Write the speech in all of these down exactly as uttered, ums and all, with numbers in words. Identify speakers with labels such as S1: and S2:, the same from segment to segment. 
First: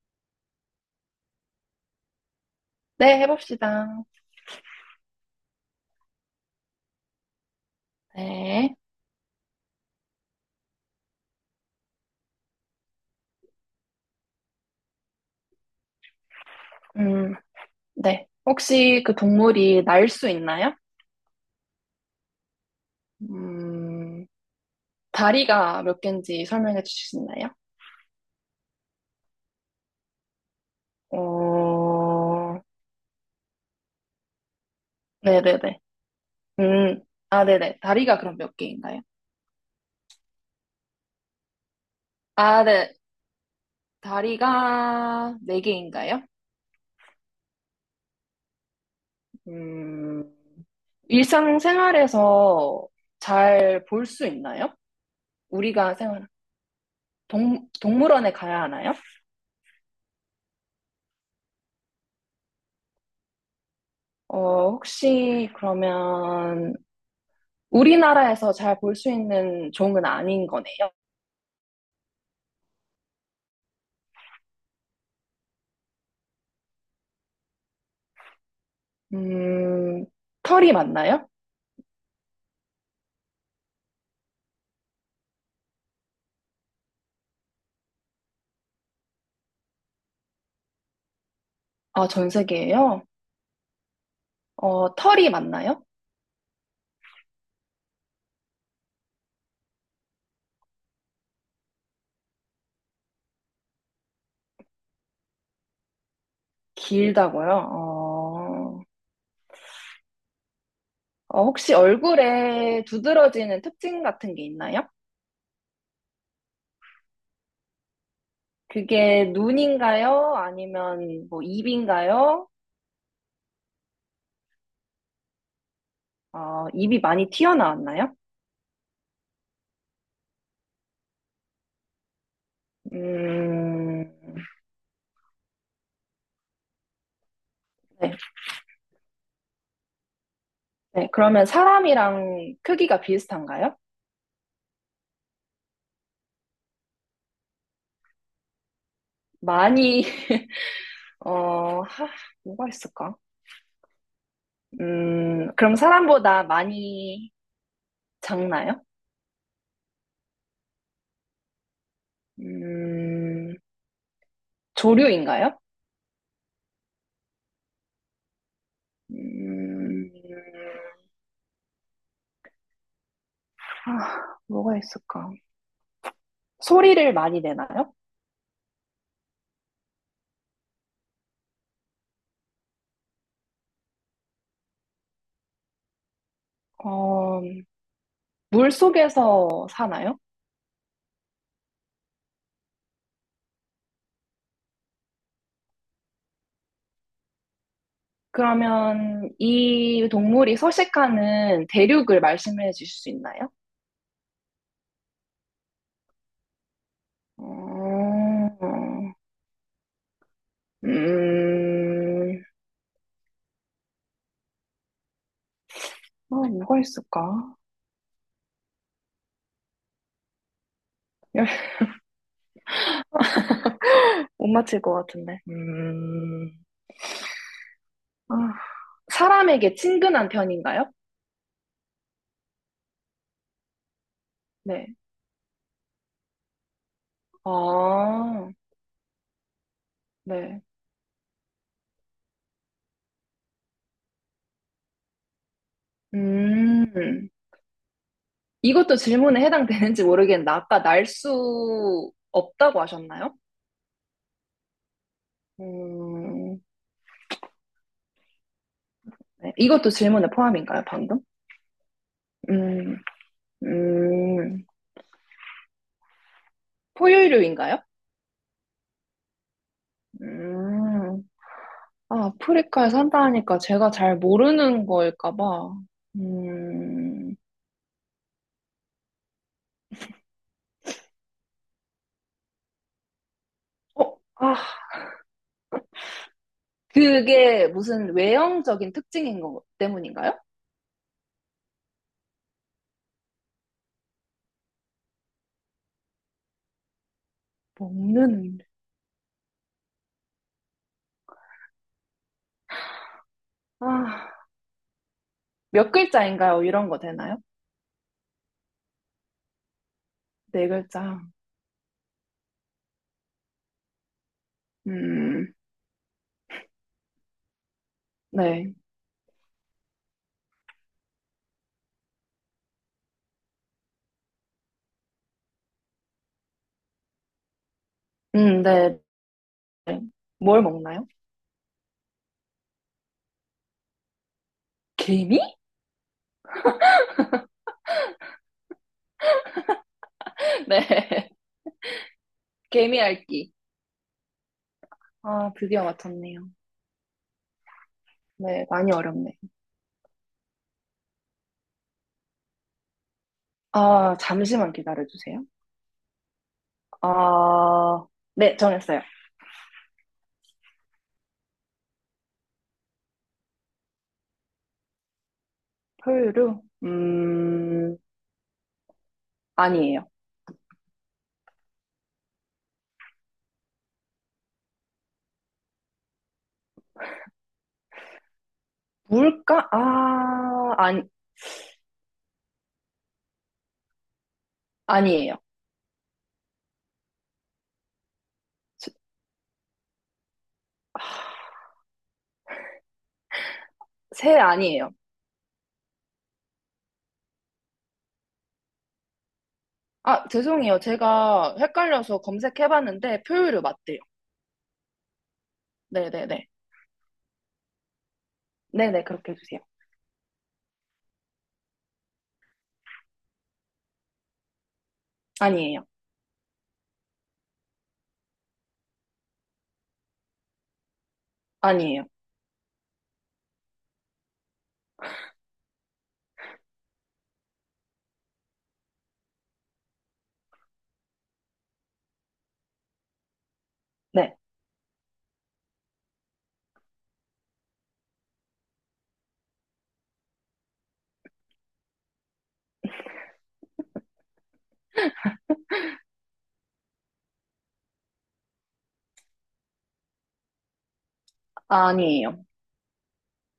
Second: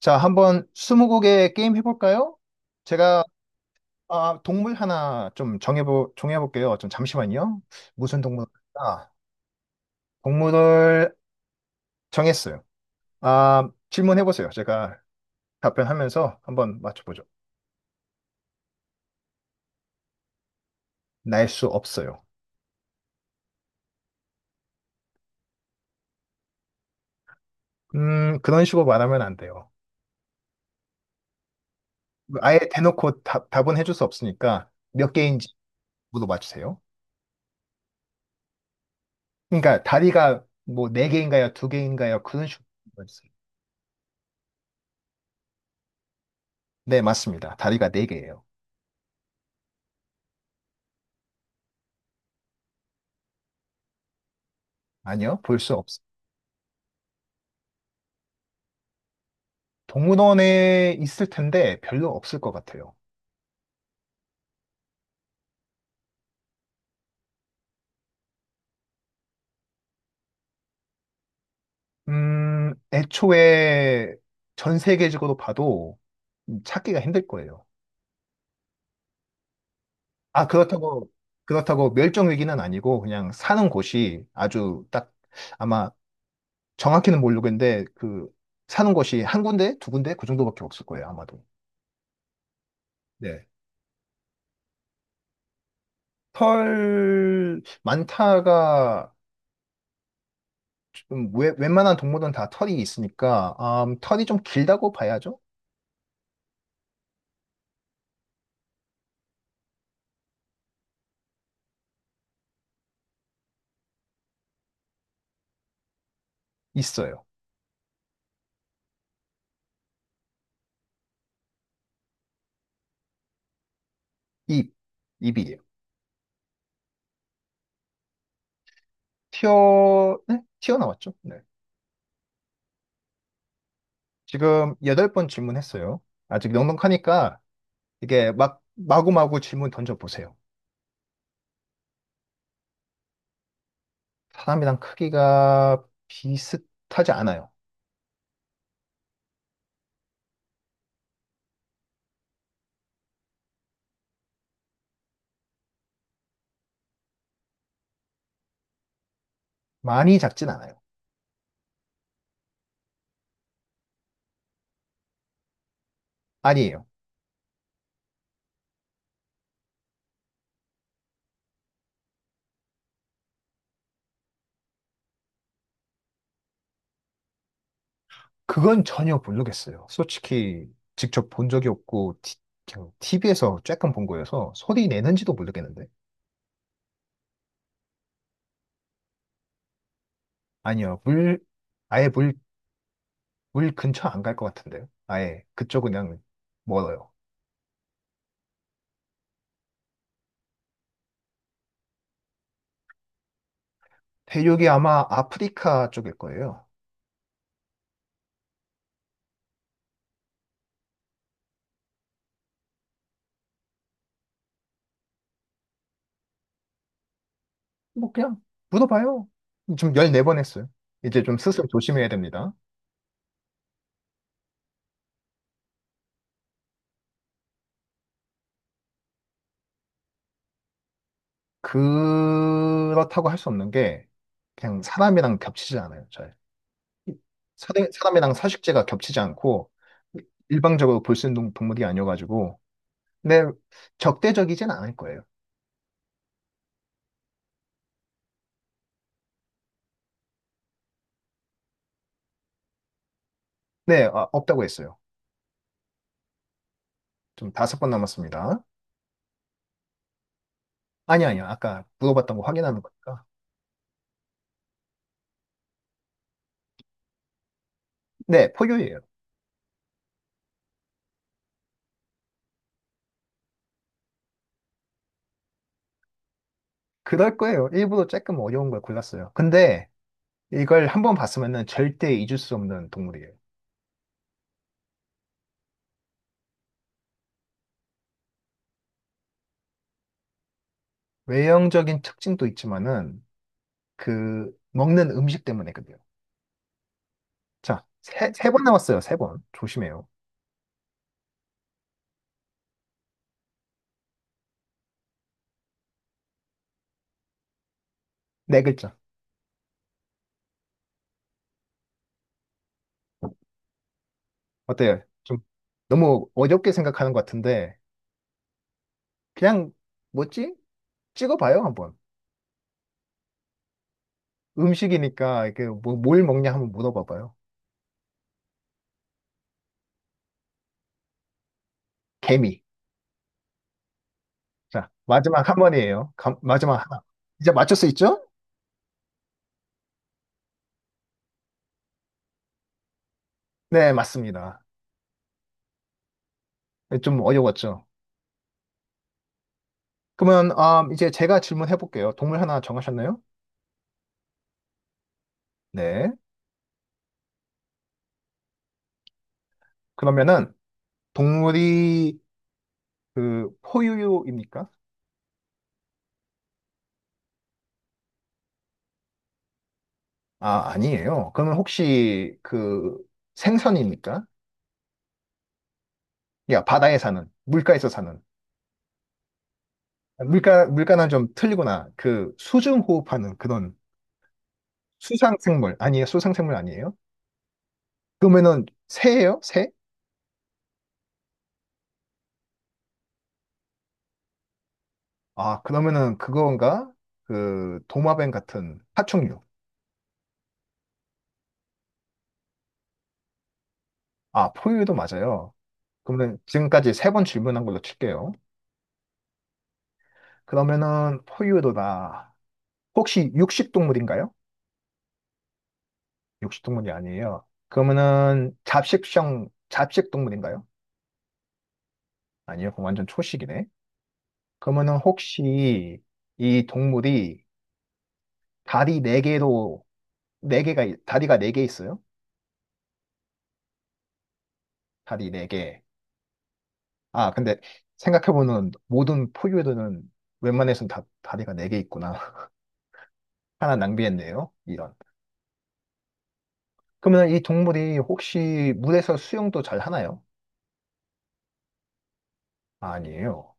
S1: 자, 한번 스무고개 게임 해볼까요?
S2: 네,
S1: 제가
S2: 해봅시다.
S1: 아, 동물 하나 좀 정해보, 정해볼게요. 좀 잠시만요. 무슨
S2: 네.
S1: 동물일까? 동물을 정했어요. 아, 질문해보세요. 제가 답변하면서 한번 맞춰보죠.
S2: 음, 네. 혹시 그 동물이 날 수 있나요?
S1: 날 수 없어요.
S2: 음, 다리가 몇 개인지 설명해 주실 수 있나요?
S1: 음, 그런 식으로 말하면 안 돼요. 아예
S2: 어,
S1: 대놓고 답, 답은 해줄 수 없으니까 몇 개인지
S2: 네네네.
S1: 물어봐주세요.
S2: 음, 아, 네네. 다리가 그럼 몇 개인가요?
S1: 그러니까 다리가 뭐 네 개인가요? 두 개인가요? 그런
S2: 아,
S1: 식으로
S2: 네.
S1: 물어봐주세요.
S2: 다리가 네 개인가요?
S1: 네, 맞습니다. 다리가 네 개예요.
S2: 음, 일상생활에서 잘 볼 수 있나요?
S1: 아니요, 볼 수
S2: 우리가
S1: 없어요.
S2: 생활, 동, 동물원에 가야 하나요?
S1: 동물원에 있을 텐데 별로 없을 것 같아요.
S2: 어, 혹시 그러면 우리나라에서 잘 볼 수 있는 종은 아닌 거네요.
S1: 음, 애초에 전 세계적으로 봐도 찾기가 힘들 거예요.
S2: 음,
S1: 아,
S2: 털이
S1: 그렇다고,
S2: 맞나요?
S1: 그렇다고 멸종 위기는 아니고 그냥 사는 곳이 아주 딱 아마 정확히는 모르겠는데 그 사는 곳이 한 군데, 두 군데 그 정도밖에 없을 거예요, 아마도.
S2: 아, 전 세계에요?
S1: 네.
S2: 어, 털이 맞나요?
S1: 털 많다가 좀 웬- 웬만한 동물은 다 털이 있으니까 음, 털이 좀 길다고 봐야죠.
S2: 길다고요? 어, 어, 혹시 얼굴에 두드러지는 특징 같은 게 있나요?
S1: 있어요.
S2: 그게 눈인가요? 아니면 뭐 입인가요?
S1: 입, 입이.
S2: 어, 입이 많이 튀어나왔나요?
S1: 튀어, 네? 튀어나왔죠? 네.
S2: 음,
S1: 지금 여덟 번 질문했어요. 아직 넉넉하니까
S2: 네.
S1: 이게 막 마구마구 질문 던져보세요.
S2: 네. 그러면 사람이랑 크기가 비슷한가요?
S1: 사람이랑 크기가 비슷하지 않아요.
S2: 많이, 어, 하, 뭐가 있을까? 음, 그럼 사람보다 많이 작나요?
S1: 많이 작진 않아요.
S2: 음, 조류인가요?
S1: 아니에요.
S2: 음, 아, 뭐가 있을까? 소리를 많이 내나요?
S1: 그건 전혀 모르겠어요. 솔직히 직접 본 적이 없고 티, 티비에서 쬐끔 본 거여서 소리 내는지도 모르겠는데.
S2: 어, 물 속에서 사나요?
S1: 아니요. 물, 아예 물, 물 근처 안 갈 것 같은데요. 아예 그쪽은 그냥 멀어요.
S2: 그러면 이 동물이 서식하는 대륙을 말씀해 주실 수 있나요?
S1: 대륙이 아마 아프리카 쪽일 거예요.
S2: 어, 음, 아, 뭐가 있을까?
S1: 뭐 그냥 물어봐요. 지금 십사 번 했어요. 이제 좀 스스로 조심해야 됩니다.
S2: 못 맞힐 것 같은데. 음, 아, 사람에게 친근한 편인가요?
S1: 그렇다고 할 수 없는 게 그냥
S2: 네.
S1: 사람이랑 겹치지 않아요. 잘. 사람- 사람이랑
S2: 아,
S1: 서식지가 겹치지 않고
S2: 네.
S1: 일방적으로 볼 수 있는 동물이 아니어가지고 근데 적대적이진 않을 거예요.
S2: 음, 이것도 질문에 해당되는지 모르겠는데, 아까 날 수 없다고 하셨나요?
S1: 네, 아, 없다고 했어요.
S2: 음,
S1: 좀 다섯 번 남았습니다.
S2: 네. 이것도 질문에 포함인가요, 방금?
S1: 아니, 아니요. 아까 물어봤던 거 확인하는
S2: 음,
S1: 거니까.
S2: 음, 포유류인가요?
S1: 네, 포유예요.
S2: 음, 아, 아프리카에 산다니까 제가 잘 모르는 거일까봐. 음,
S1: 그럴 거예요. 일부러 조금 어려운 걸 골랐어요. 근데 이걸 한 번 봤으면은 절대 잊을 수 없는 동물이에요.
S2: 어, 아, 그게 무슨 외형적인 특징인 것 때문인가요?
S1: 외형적인 특징도 있지만은 그 먹는 음식 때문에거든요. 자, 세, 세
S2: 먹는
S1: 번 나왔어요. 세 번. 조심해요.
S2: 아, 몇 글자인가요? 이런 거 되나요?
S1: 네 글자.
S2: 네 글자.
S1: 어때요? 좀
S2: 음,
S1: 너무 어렵게 생각하는 것 같은데
S2: 네.
S1: 그냥 뭐지? 찍어봐요 한번. 음식이니까 이게 뭐, 뭘 먹냐 한번 물어봐봐요.
S2: 음, 네. 네. 뭘 먹나요?
S1: 개미. 자,
S2: 개미?
S1: 마지막 한 번이에요. 감- 마지막 하나. 이제 맞출 수 있죠?
S2: 네. 개미 핥기.
S1: 네, 맞습니다.
S2: 아, 드디어 맞췄네요.
S1: 좀 어려웠죠.
S2: 네, 많이 어렵네.
S1: 그러면 아, 이제 제가 질문해 볼게요. 동물 하나 정하셨나요?
S2: 아, 잠시만 기다려주세요.
S1: 네.
S2: 아, 네, 정했어요.
S1: 그러면은 동물이 그 포유류입니까?
S2: 포유류? 음, 아니에요.
S1: 아, 아니에요. 그러면 혹시 그 생선입니까? 야, 바다에 사는, 물가에서 사는.
S2: 물가?
S1: 물가,
S2: 아, 아니,
S1: 물가는 좀 틀리구나. 그 수중 호흡하는 그런
S2: 아니에요.
S1: 수상생물. 아니에요. 수상생물 아니에요? 그러면은
S2: 새
S1: 새예요? 새?
S2: 새 아니에요.
S1: 아, 그러면은 그건가? 그 도마뱀 같은 파충류.
S2: 아, 죄송해요. 제가 헷갈려서 검색해봤는데 포유류 맞대요.
S1: 아, 포유류도 맞아요. 그러면
S2: 네네네.
S1: 지금까지 세 번 질문한 걸로 칠게요.
S2: 네네, 그렇게 해주세요.
S1: 그러면은 포유류다. 혹시 육식동물인가요?
S2: 아니에요.
S1: 육식동물이 아니에요. 그러면은 잡식성, 잡식동물인가요?
S2: 아니에요.
S1: 아니요, 그럼 완전 초식이네. 그러면은 혹시 이 동물이 다리 네개로네개가 다리가 네 개 있어요?
S2: 네.
S1: 다리 네개 아, 근데 생각해보면 모든 포유류는 웬만해는다 다리가 네 개 있구나. 하나 낭비했네요. 이런. 그러면 이 동물이 혹시 물에서 수영도 잘 하나요?
S2: 아니에요.
S1: 아니에요.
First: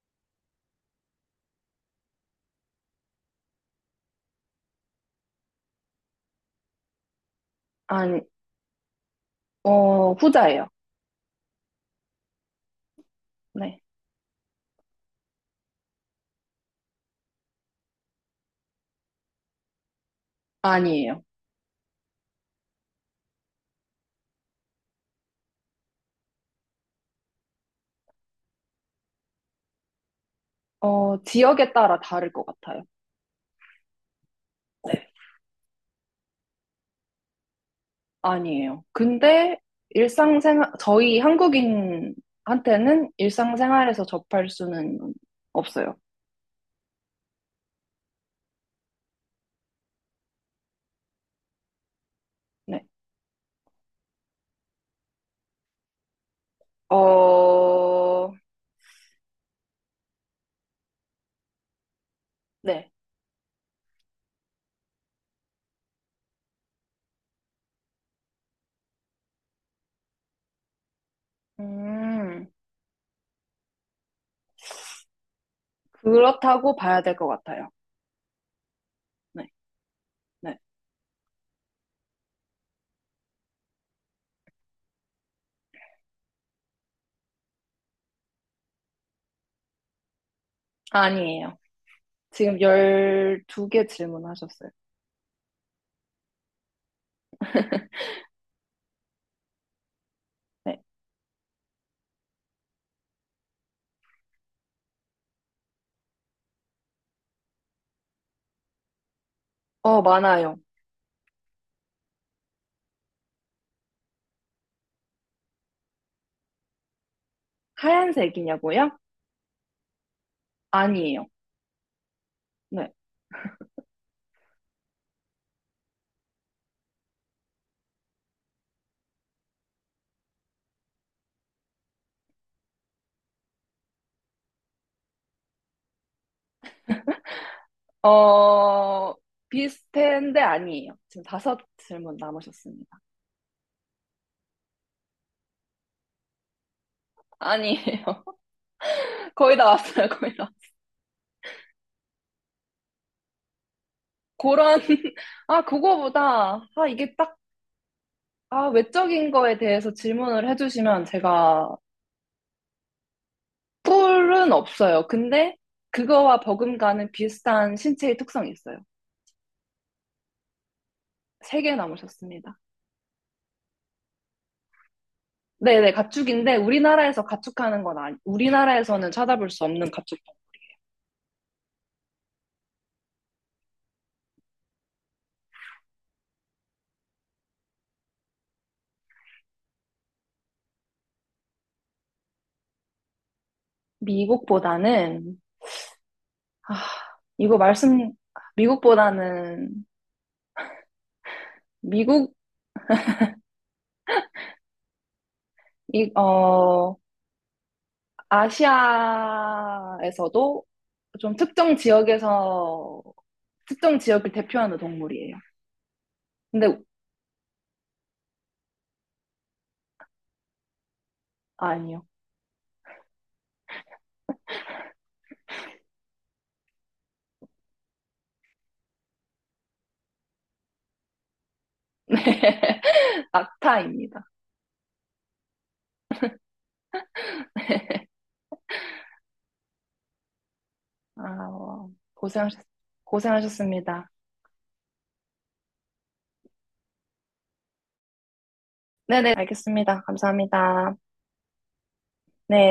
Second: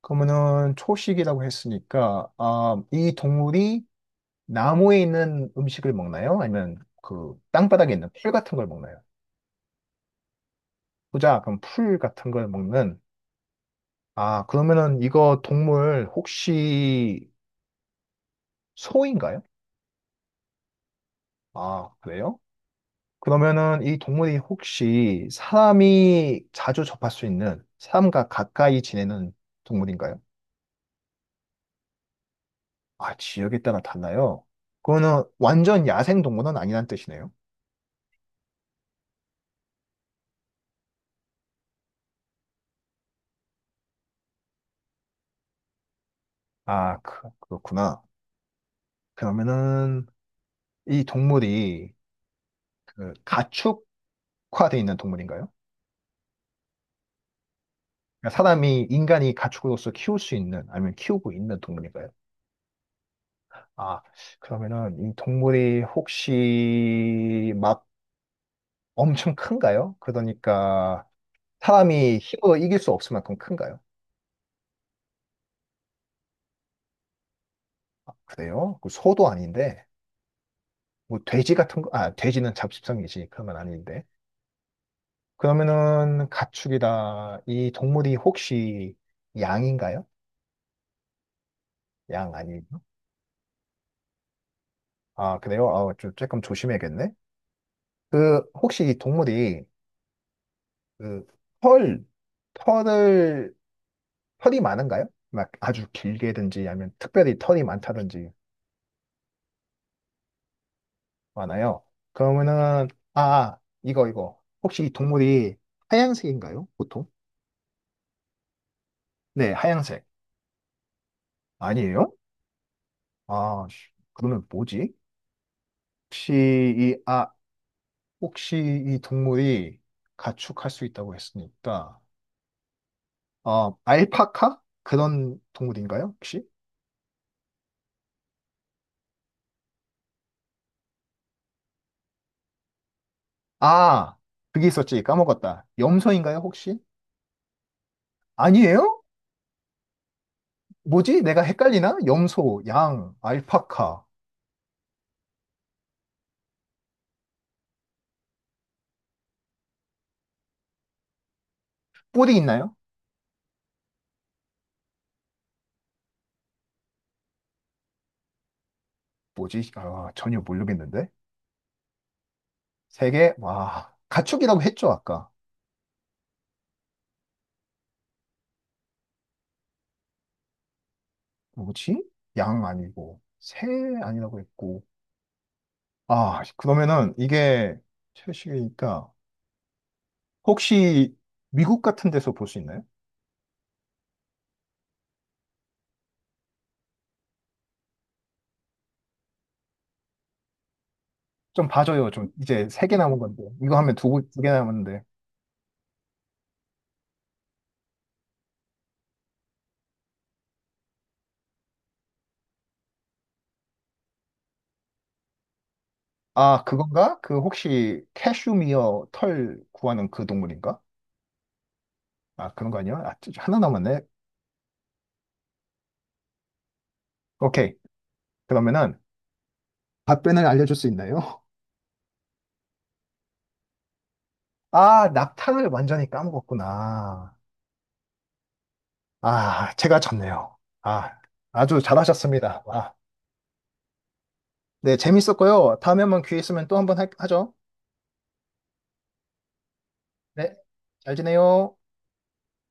S1: 그러면은 초식이라고 했으니까 아, 이 동물이 나무에 있는 음식을 먹나요? 아니면 그 땅바닥에 있는
S2: 아니,
S1: 풀 같은 걸 먹나요?
S2: 어, 후자예요.
S1: 보자, 그럼 풀 같은 걸 먹는.
S2: 네.
S1: 아, 그러면은 이거 동물 혹시 소인가요?
S2: 아니에요.
S1: 아, 그래요? 그러면은 이 동물이 혹시 사람이 자주 접할 수 있는 사람과 가까이 지내는 동물인가요?
S2: 어, 지역에 따라 다를 것 같아요.
S1: 아, 지역에 따라 달라요.
S2: 네.
S1: 그거는 완전 야생 동물은 아니란 뜻이네요.
S2: 아니에요. 근데 일상생활, 저희 한국인한테는 일상생활에서 접할 수는 없어요.
S1: 아, 그, 그렇구나. 그러면은 이 동물이
S2: 네.
S1: 그 가축화돼 있는 동물인가요?
S2: 어,
S1: 그러니까 사람이 인간이 가축으로서 키울 수 있는 아니면 키우고 있는 동물인가요?
S2: 네.
S1: 아, 그러면은 이 동물이 혹시 막 엄청 큰가요? 그러니까 사람이
S2: 음,
S1: 힘으로 이길 수 없을 만큼 큰가요?
S2: 그렇다고 봐야 될 것 같아요.
S1: 그래요? 그 소도
S2: 네.
S1: 아닌데
S2: 네.
S1: 뭐 돼지 같은 거, 아, 돼지는 잡식성이지. 그러면 아닌데. 그러면은 가축이다. 이 동물이 혹시 양인가요?
S2: 아니에요.
S1: 양
S2: 지금
S1: 아니에요?
S2: 열두 개 질문하셨어요.
S1: 아, 그래요? 아, 좀, 조금 조심해야겠네. 그, 혹시 이 동물이,
S2: 네.
S1: 그, 털, 털을, 털이 많은가요? 막 아주 길게든지, 아니면 특별히 털이 많다든지,
S2: 어, 많아요.
S1: 많아요. 그러면은, 아, 아, 이거, 이거. 혹시 이 동물이 하얀색인가요? 보통?
S2: 하얀색이냐고요?
S1: 네, 하얀색.
S2: 아니에요.
S1: 아니에요?
S2: 네.
S1: 아, 씨, 그러면 뭐지? 혹시 이, 아, 혹시 이 동물이 가축할 수 있다고 했으니까, 어, 알파카? 그런 동물인가요, 혹시?
S2: 어, 비슷한데 아니에요. 지금 다섯 질문 남으셨습니다.
S1: 아, 그게 있었지. 까먹었다. 염소인가요, 혹시?
S2: 아니에요.
S1: 아니에요?
S2: 거의 다 왔어요, 거의 다.
S1: 뭐지? 내가 헷갈리나? 염소, 양, 알파카.
S2: 그런, 아, 그거보다, 아, 이게 딱, 아, 외적인 거에 대해서 질문을 해주시면 제가
S1: 뿔이 있나요?
S2: 뿔은 없어요. 근데 그거와 버금가는 비슷한 신체의 특성이 있어요.
S1: 뭐지? 아, 전혀 모르겠는데.
S2: 세 개 남으셨습니다.
S1: 세 개? 와, 가축이라고 했죠, 아까.
S2: 네네, 가축인데 우리나라에서 가축하는 건 아니, 우리나라에서는 찾아볼 수 없는 가축.
S1: 뭐지? 양 아니고, 새 아니라고 했고. 아, 그러면은 이게 채식이니까 혹시 미국 같은 데서 볼 수 있나요?
S2: 미국보다는 아, 이거 말씀, 미국보다는,
S1: 좀 봐줘요. 좀
S2: 미국,
S1: 이제 세 개 남은 건데. 이거 하면 두, 개- 두개 남았는데.
S2: 이, 어, 아시아에서도 좀 특정 지역에서, 특정 지역을 대표하는 동물이에요.
S1: 아,
S2: 근데,
S1: 그건가? 그 혹시 캐슈미어 털 구하는 그 동물인가?
S2: 아, 아니요.
S1: 아, 그런 거 아니야? 아, 진짜 하나 남았네. 오케이. 그러면은 답변을 알려줄 수 있나요?
S2: 네. 낙타입니다.
S1: 아, 낙타를 완전히 까먹었구나. 아, 제가 졌네요. 아, 아주
S2: 아, 고생하셨,
S1: 잘하셨습니다. 아,
S2: 고생하셨습니다.
S1: 네, 재밌었고요. 다음에 한번 기회 있으면 또 한번 하- 하죠.
S2: 네네, 알겠습니다.
S1: 네,
S2: 감사합니다.
S1: 잘 지내요.
S2: 네.